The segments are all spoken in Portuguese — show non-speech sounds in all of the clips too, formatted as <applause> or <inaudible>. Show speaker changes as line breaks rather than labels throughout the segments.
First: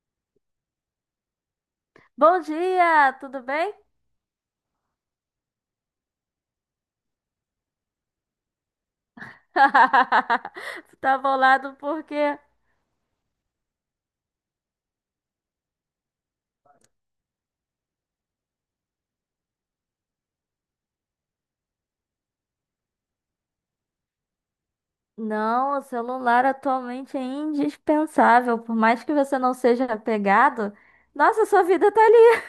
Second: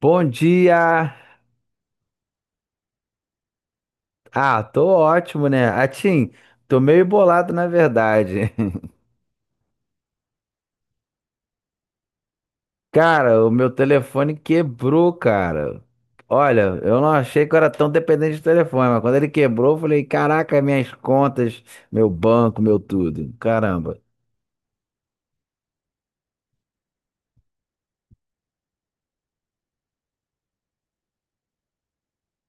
Bom dia!
Bom dia, tudo bem?
Tô ótimo, né? Atim, tô meio bolado na verdade.
<laughs> Tu tá bolado porque
<laughs> Cara, o meu telefone quebrou, cara. Olha, eu não achei que eu era tão dependente de telefone, mas quando ele quebrou, eu falei: caraca, minhas contas, meu banco, meu tudo. Caramba.
não, o celular atualmente é indispensável, por mais que você não seja apegado. Nossa, sua vida tá ali.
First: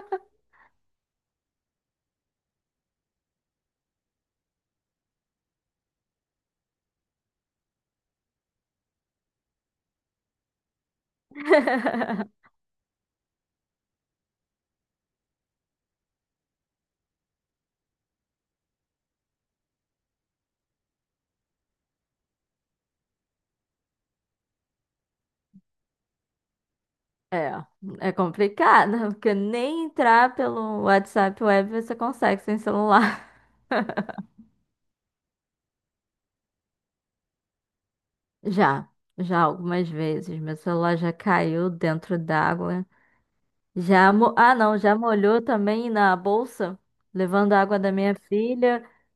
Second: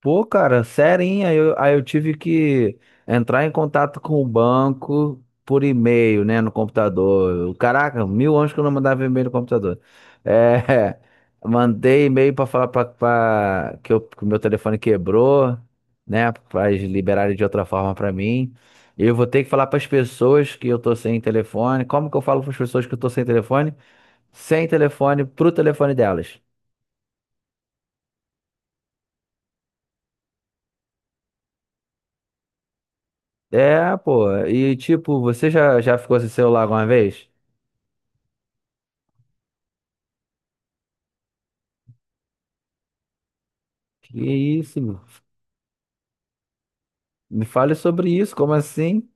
Pô, cara, serinha, aí eu tive que entrar em contato com o banco por e-mail, né, no computador. Caraca, mil anos que eu não mandava e-mail no computador. É, <laughs> mandei e-mail pra
<laughs>
falar que, que o meu telefone quebrou, né, pra eles liberarem de outra forma pra mim. E eu vou ter que falar pras pessoas que eu tô sem telefone. Como que eu falo pras pessoas que eu tô sem telefone? Sem telefone pro telefone delas.
É, é complicado, porque nem entrar pelo WhatsApp Web você consegue sem celular.
É, pô. E tipo, você já ficou sem celular alguma vez?
<laughs> Já, já algumas vezes, meu celular já caiu dentro d'água. Já
Que
mo... Ah, não,
isso,
já
meu?
molhou também na bolsa,
Me
levando a
fale
água da
sobre
minha
isso. Como
filha.
assim?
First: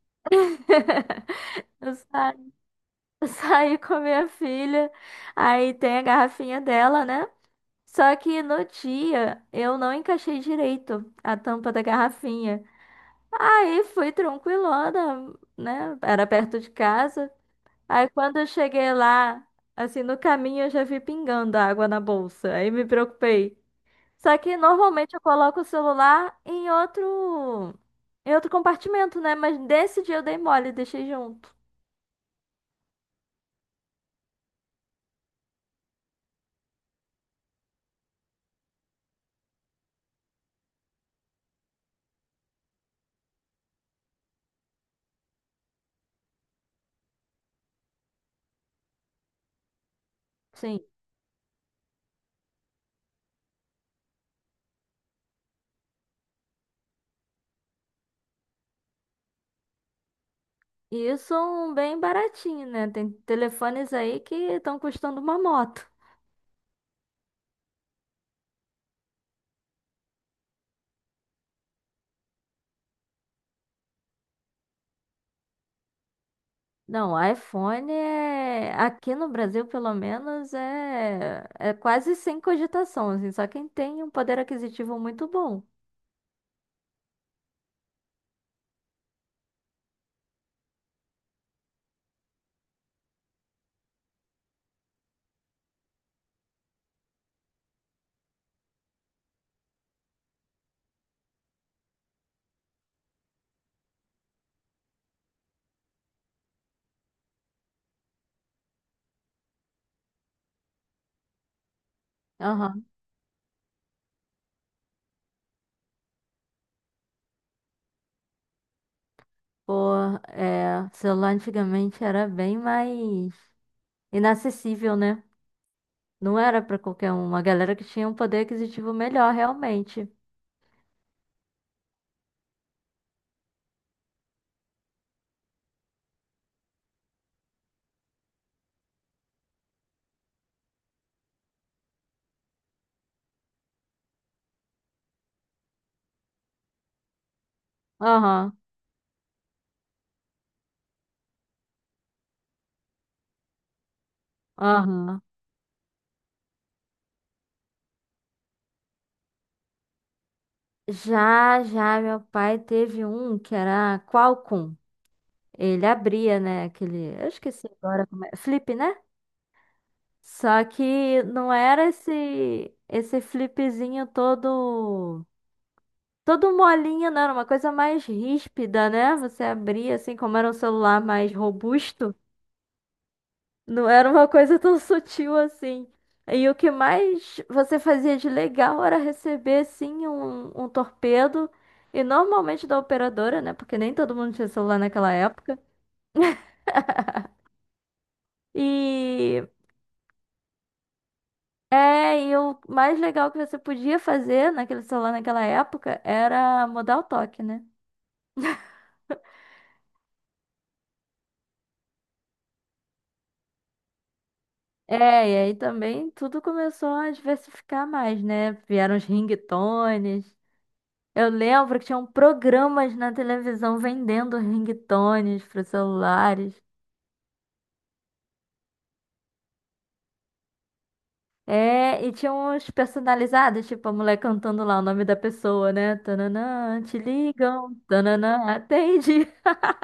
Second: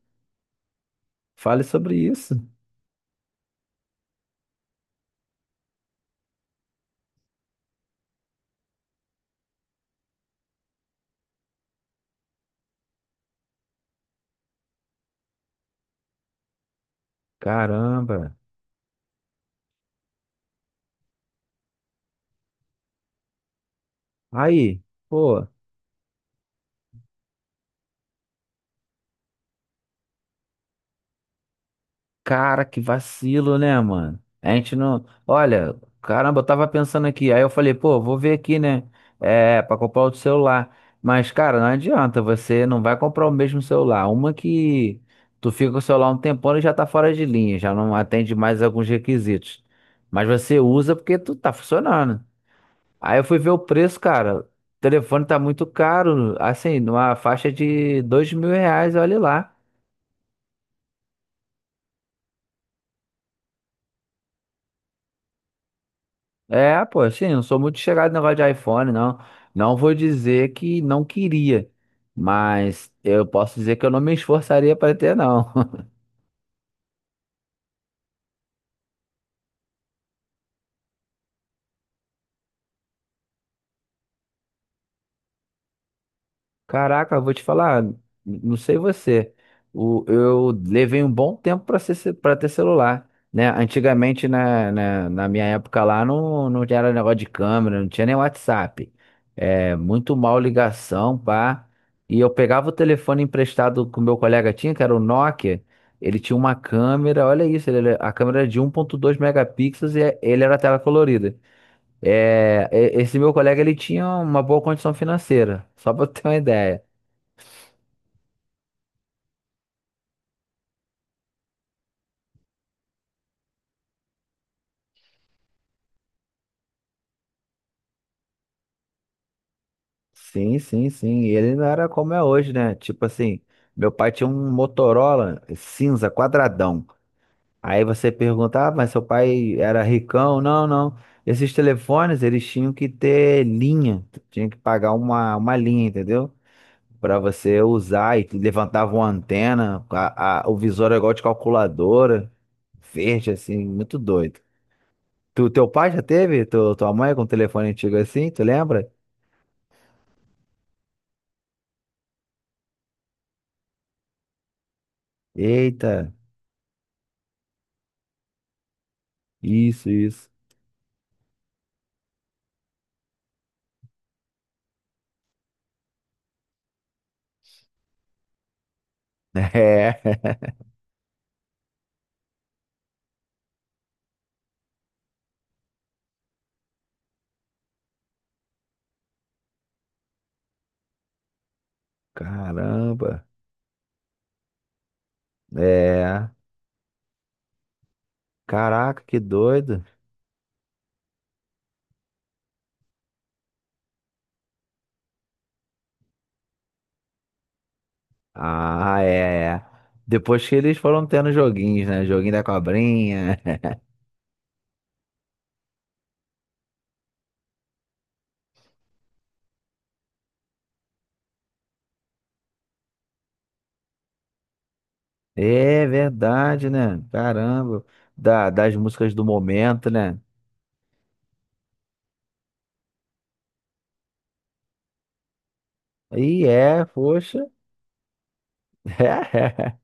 Fale
<laughs>
sobre
Eu
isso.
sa- eu saí com a minha filha, aí tem a garrafinha dela, né? Só que no dia eu não encaixei direito a tampa da garrafinha. Aí fui tranquilona, né? Era perto de casa. Aí
Caramba.
quando eu cheguei lá, assim, no caminho eu já vi pingando água na bolsa. Aí me preocupei. Só que
Aí,
normalmente eu
pô.
coloco o celular em outro compartimento, né? Mas desse dia eu dei mole, deixei junto.
Cara, que vacilo, né, mano? A gente não. Olha, caramba, eu tava pensando aqui. Aí eu falei, pô, vou ver aqui, né? É, pra comprar outro celular. Mas, cara, não adianta, você não vai comprar o mesmo celular. Uma que tu fica com o celular um tempão e já tá fora de linha, já não atende mais alguns requisitos. Mas você
Sim.
usa porque tu tá funcionando. Aí eu fui ver o preço, cara. O telefone tá muito caro, assim, numa faixa de R$ 2.000, olha lá.
E isso é um bem baratinho, né? Tem telefones aí que estão custando uma moto.
É, pô, assim, não sou muito chegado no negócio de iPhone, não. Não vou dizer que não queria, mas eu posso dizer que eu não me esforçaria para ter, não. <laughs>
Não, iPhone é, aqui no Brasil, pelo menos, é, é quase sem cogitação, assim, só quem tem um poder aquisitivo muito bom.
Caraca, eu vou te falar, não sei você, eu levei um bom tempo para ser, para ter celular, né? Antigamente, na minha época lá, não era negócio de câmera, não tinha nem WhatsApp. É, muito mal ligação, pá. E eu pegava o telefone emprestado que o meu colega tinha, que era o Nokia, ele tinha uma câmera, olha isso, ele, a câmera era de 1.2 megapixels e ele era tela colorida. É,
Aham.
esse meu colega, ele tinha uma boa condição financeira, <laughs> só para ter uma ideia.
Pô, é, celular antigamente era bem mais inacessível, né? Não era pra qualquer um, uma galera que tinha um poder aquisitivo melhor, realmente.
Sim, sim, sim. E ele não era como é hoje, né? Tipo assim, meu pai tinha um Motorola cinza, quadradão. Aí você pergunta, ah, mas seu pai era ricão? Não, não. Esses telefones, eles tinham que ter linha. Tinha que pagar uma linha, entendeu? Pra você usar e
Aham,
levantava uma antena, o visor era igual de calculadora, verde, assim, muito doido.
aham.
Tu, teu pai já teve? Tu, tua mãe com um telefone antigo assim, tu lembra?
Já, já, meu pai teve um que era Qualcomm. Ele
Eita,
abria, né, aquele... Eu esqueci agora como é. Flip, né?
isso, isso.
Só que não era esse, esse flipzinho todo... Todo molinho, não, era uma coisa mais ríspida, né?
<laughs>
Você abria,
É,
assim, como era um celular mais robusto. Não era uma coisa tão sutil assim. E o que mais você fazia de legal era receber, sim, um torpedo. E normalmente da
caramba.
operadora, né? Porque nem todo mundo tinha celular naquela época.
É, caraca, que
E
doido.
é, e o mais legal que você podia fazer naquele celular naquela época era mudar o toque, né?
Ah, é, é. Depois que eles foram tendo joguinhos, né? Joguinho da cobrinha. <laughs>
É, e aí também tudo começou a diversificar mais, né? Vieram os ringtones. Eu lembro que tinham programas na televisão vendendo ringtones para
É
celulares.
verdade, né? Caramba. Da, das músicas do momento, né?
É, e tinha uns personalizados, tipo a mulher cantando lá o nome da pessoa, né?
E
Tananã,
é,
te
poxa.
ligam, tananã, atende. <laughs>
<laughs>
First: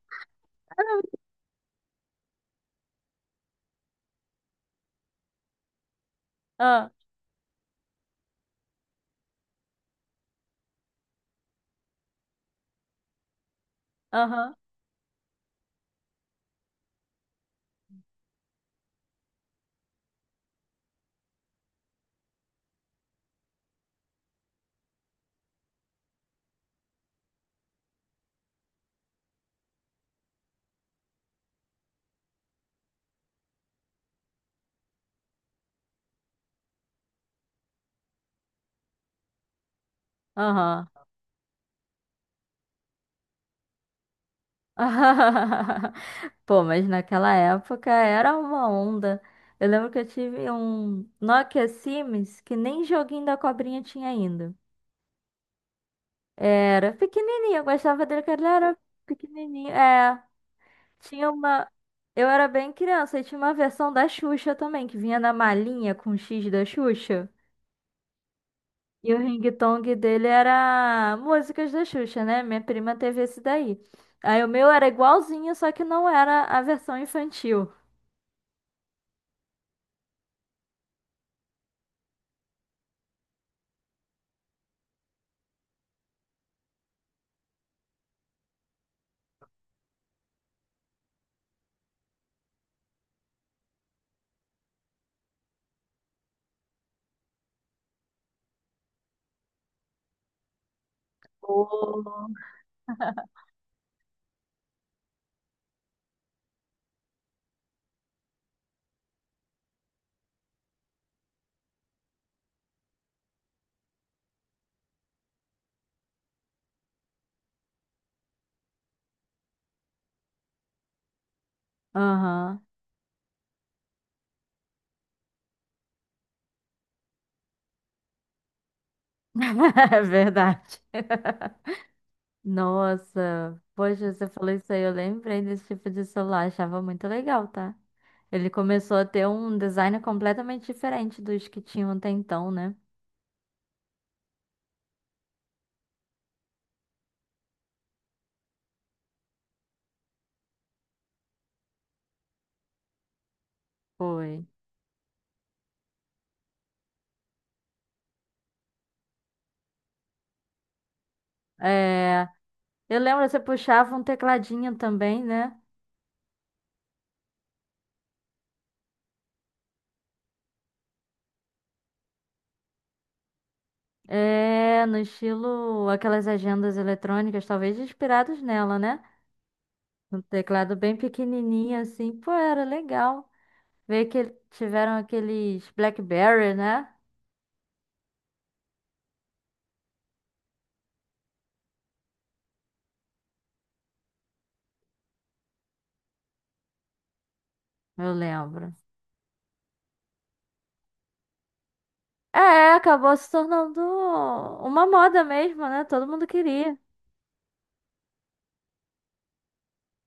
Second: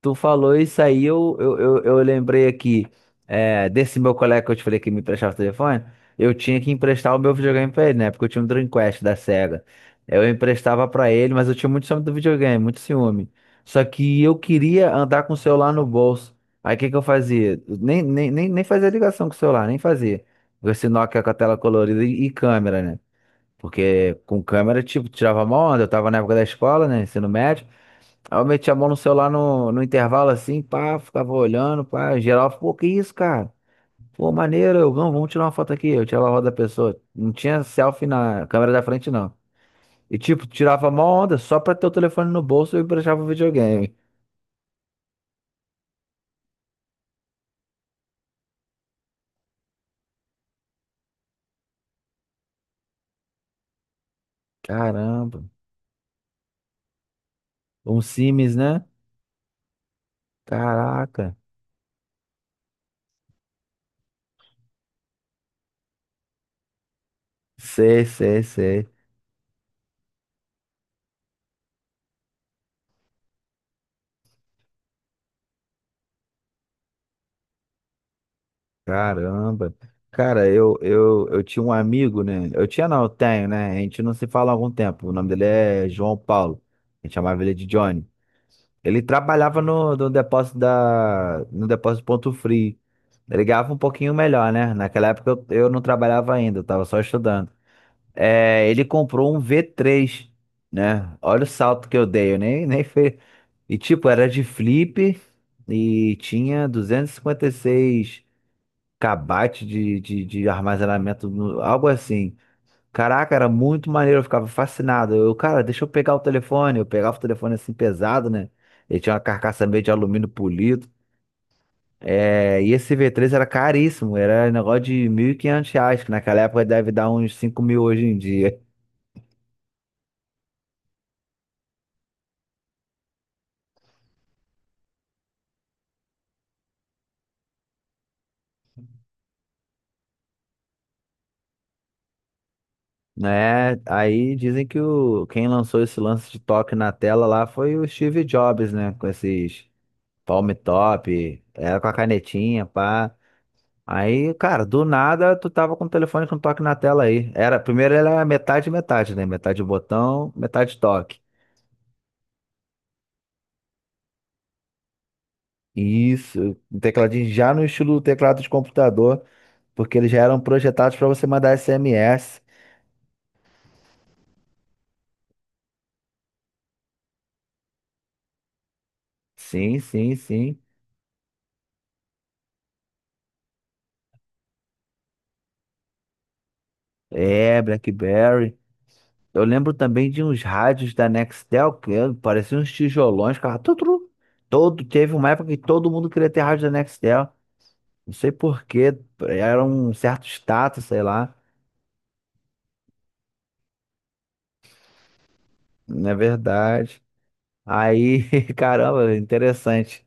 Tu falou isso aí, eu lembrei aqui é, desse meu colega que eu te falei que me emprestava o telefone. Eu tinha que
Ah,
emprestar o meu videogame pra ele, né? Porque eu tinha um Dreamcast da Sega. Eu emprestava pra ele, mas eu tinha muito ciúme do videogame, muito ciúme. Só que eu
aham,
queria andar com o celular no bolso. Aí o que que eu fazia? Nem fazia ligação com o celular, nem fazia. Esse Nokia com a tela colorida e câmera, né? Porque com câmera, tipo, tirava mó onda. Eu tava na época da escola, né? Ensino médio. Aí eu meti a mão no celular no intervalo assim, pá, ficava olhando, pá, geral, pô, que isso, cara? Pô, maneiro, não, vamos tirar uma foto aqui. Eu tirava a roda da pessoa. Não tinha selfie na câmera da frente, não. E tipo, tirava
aham.
a onda só pra ter o telefone no bolso e emprestava o videogame.
<laughs> Pô, mas naquela época era uma onda. Eu lembro que eu tive um Nokia Sims que nem joguinho da cobrinha tinha ainda.
Caramba.
Era pequenininho, eu
Um
gostava dele, porque ele
Sims,
era
né?
pequenininho. É. Tinha
Caraca.
uma. Eu era bem criança e tinha uma versão da Xuxa também, que vinha na malinha com o X da Xuxa.
Sei, sei, sei.
E o ringtone dele era músicas da Xuxa, né? Minha prima teve esse daí. Aí o meu era igualzinho, só que não era a versão infantil.
Caramba. Cara, eu tinha um amigo, né? Eu tinha, não, eu tenho, né? A gente não se fala há algum tempo. O nome dele é João Paulo. A gente chamava ele de Johnny. Ele trabalhava no depósito no depósito Ponto Frio. Ele ganhava um pouquinho melhor, né? Naquela época eu não trabalhava ainda, eu tava só estudando. É, ele comprou um v três, né? Olha o salto que eu
Oh.
dei, eu nem, nem fez. E tipo, era de flip e tinha 256 kbytes de armazenamento, algo assim. Caraca, era muito maneiro, eu ficava fascinado. Eu, cara, deixa eu pegar o telefone. Eu pegava o telefone assim pesado, né? Ele tinha uma carcaça meio de alumínio polido. É,
Aham.
e esse v três era caríssimo, era negócio de R$ 1.500, que naquela época deve dar uns 5.000 hoje em dia. <laughs>
<laughs> É verdade. Nossa. Poxa, você falou isso aí, eu lembrei desse tipo de celular, achava muito legal, tá? Ele começou a ter um design completamente diferente dos que tinham até então, né?
Né? Aí dizem que quem lançou esse lance de toque na tela lá foi o Steve Jobs, né? Com esses palm top, era com a canetinha, pá. Aí,
Foi.
cara, do nada tu tava com o telefone com toque na tela aí. Era, primeiro era metade metade, né? Metade botão, metade toque.
É, eu lembro, você puxava um tecladinho também, né?
Isso, um tecladinho já no estilo do teclado de computador, porque eles já eram projetados para você mandar SMS.
É, no estilo aquelas agendas eletrônicas, talvez inspirados nela, né?
Sim, sim,
Um
sim.
teclado bem pequenininho assim. Pô, era legal. Ver que tiveram aqueles BlackBerry, né?
É, BlackBerry. Eu lembro também de uns rádios da Nextel que eh, pareciam uns tijolões, cara. Tu, tu, tu. Todo, teve uma época que todo mundo queria ter rádio da Nextel.
Eu
Não sei por
lembro.
quê, era um certo status, sei lá.
É, acabou se tornando uma moda mesmo, né? Todo
Não é
mundo queria.
verdade. Aí, <laughs> caramba, interessante.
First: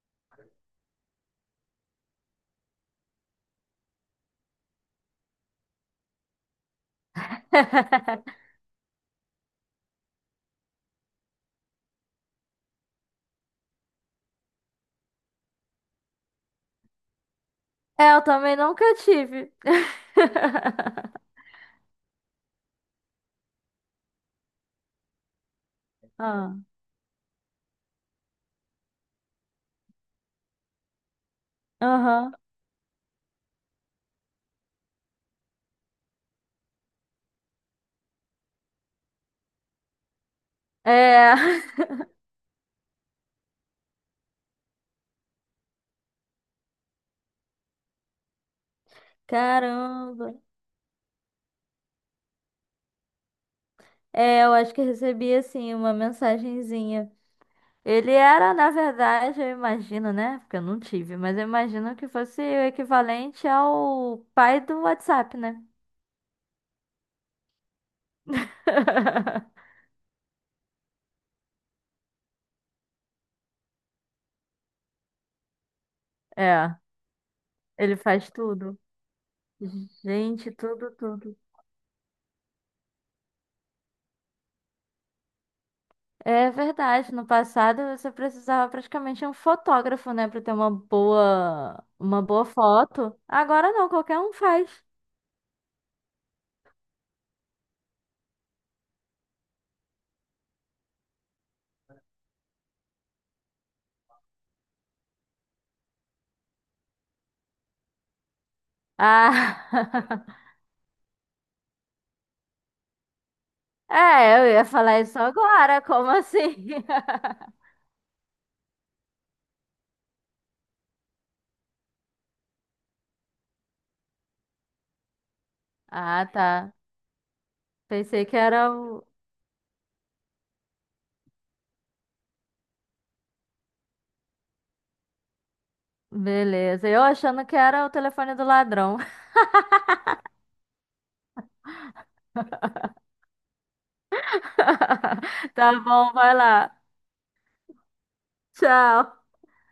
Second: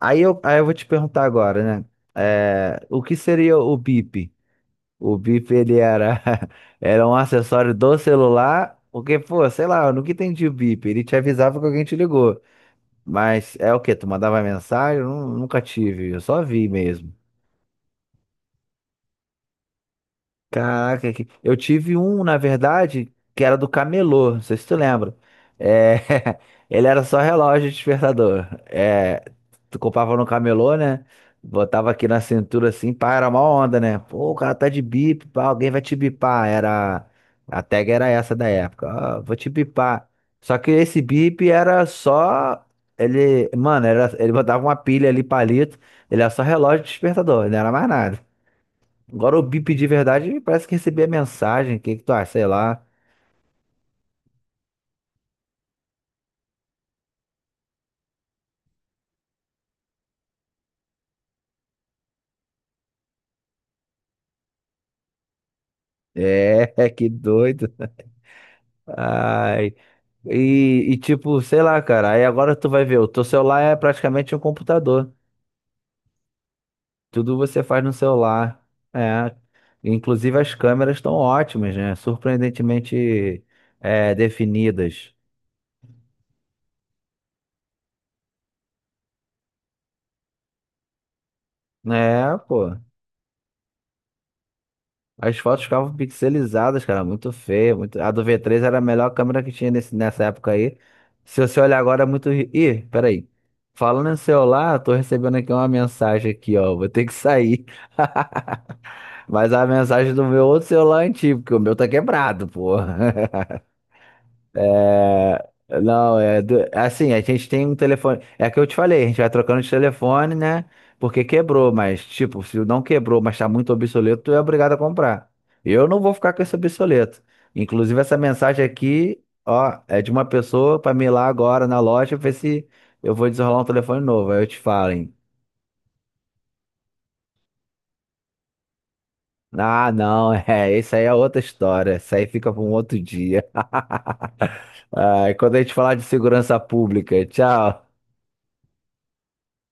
Aí eu vou te perguntar agora, né? É, o que seria o bip? O bip ele era, <laughs> era um acessório do
<laughs>
celular, porque, pô, sei lá, eu nunca entendi o bip. Ele te avisava que alguém te ligou. Mas é o quê? Tu mandava mensagem? Eu nunca tive, eu só vi mesmo.
É, eu também nunca tive.
Caraca, que-
<laughs>
eu tive um, na verdade, que era do camelô, não sei se tu lembra. É,
Ah,
<laughs> ele era só relógio de despertador. É, tu comprava no camelô, né? Botava aqui na
aham.
cintura assim, pá, era uma onda, né? Pô, o cara tá de bip, pá, alguém vai te bipar. Era, a tag era essa da época. Ah, vou te bipar. Só que esse
É.
bip era
<laughs>
só, ele, mano, era, ele botava uma pilha ali, palito, ele era só relógio de despertador, não era mais nada. Agora o bip de
Caramba.
verdade parece que recebi a mensagem. O que que tu acha? Sei lá.
É, eu acho que eu recebi assim uma mensagenzinha. Ele era, na verdade, eu imagino, né? Porque eu não tive, mas eu imagino que fosse o equivalente ao pai do WhatsApp, né?
É, <laughs> que doido. Ai.
<laughs>
E tipo, sei lá, cara. Aí agora tu vai ver, o teu celular é praticamente um computador.
É,
Tudo você faz no
ele faz
celular.
tudo.
É. Inclusive
Gente,
as
tudo,
câmeras estão
tudo.
ótimas, né? Surpreendentemente é, definidas.
É verdade, no passado você precisava praticamente de um fotógrafo, né, para ter uma
É,
boa
pô.
foto. Agora não, qualquer um faz.
As fotos ficavam pixelizadas, cara, muito feio, muito... A do V3 era a melhor câmera que tinha nessa época aí. Se você olhar agora é muito... Ih, peraí. Falando em celular, eu tô recebendo aqui uma mensagem aqui, ó. Vou ter que sair. <laughs> Mas a mensagem do
Ah, <laughs>
meu outro celular é antigo, porque o meu tá quebrado, pô. <laughs>
é, eu ia falar isso
É,
agora, como
não,
assim?
assim, a
<laughs>
gente tem um telefone. É que eu te falei, a gente vai trocando de telefone, né? Porque quebrou, mas, tipo, se não quebrou, mas tá muito obsoleto, tu é obrigado a comprar. Eu não vou
Ah,
ficar com esse
tá.
obsoleto. Inclusive, essa
Pensei que
mensagem
era o.
aqui, ó, é de uma pessoa pra me ir lá agora na loja ver se eu vou desenrolar um telefone novo. Aí eu te falo, hein?
Beleza, eu achando que era o telefone do ladrão.
Ah, não, <laughs> é, isso aí é outra história. Isso aí fica pra um outro dia. <laughs> Ah, e quando
<laughs>
a gente
Tá
falar de
bom, vai
segurança
lá.
pública, tchau.
Tchau.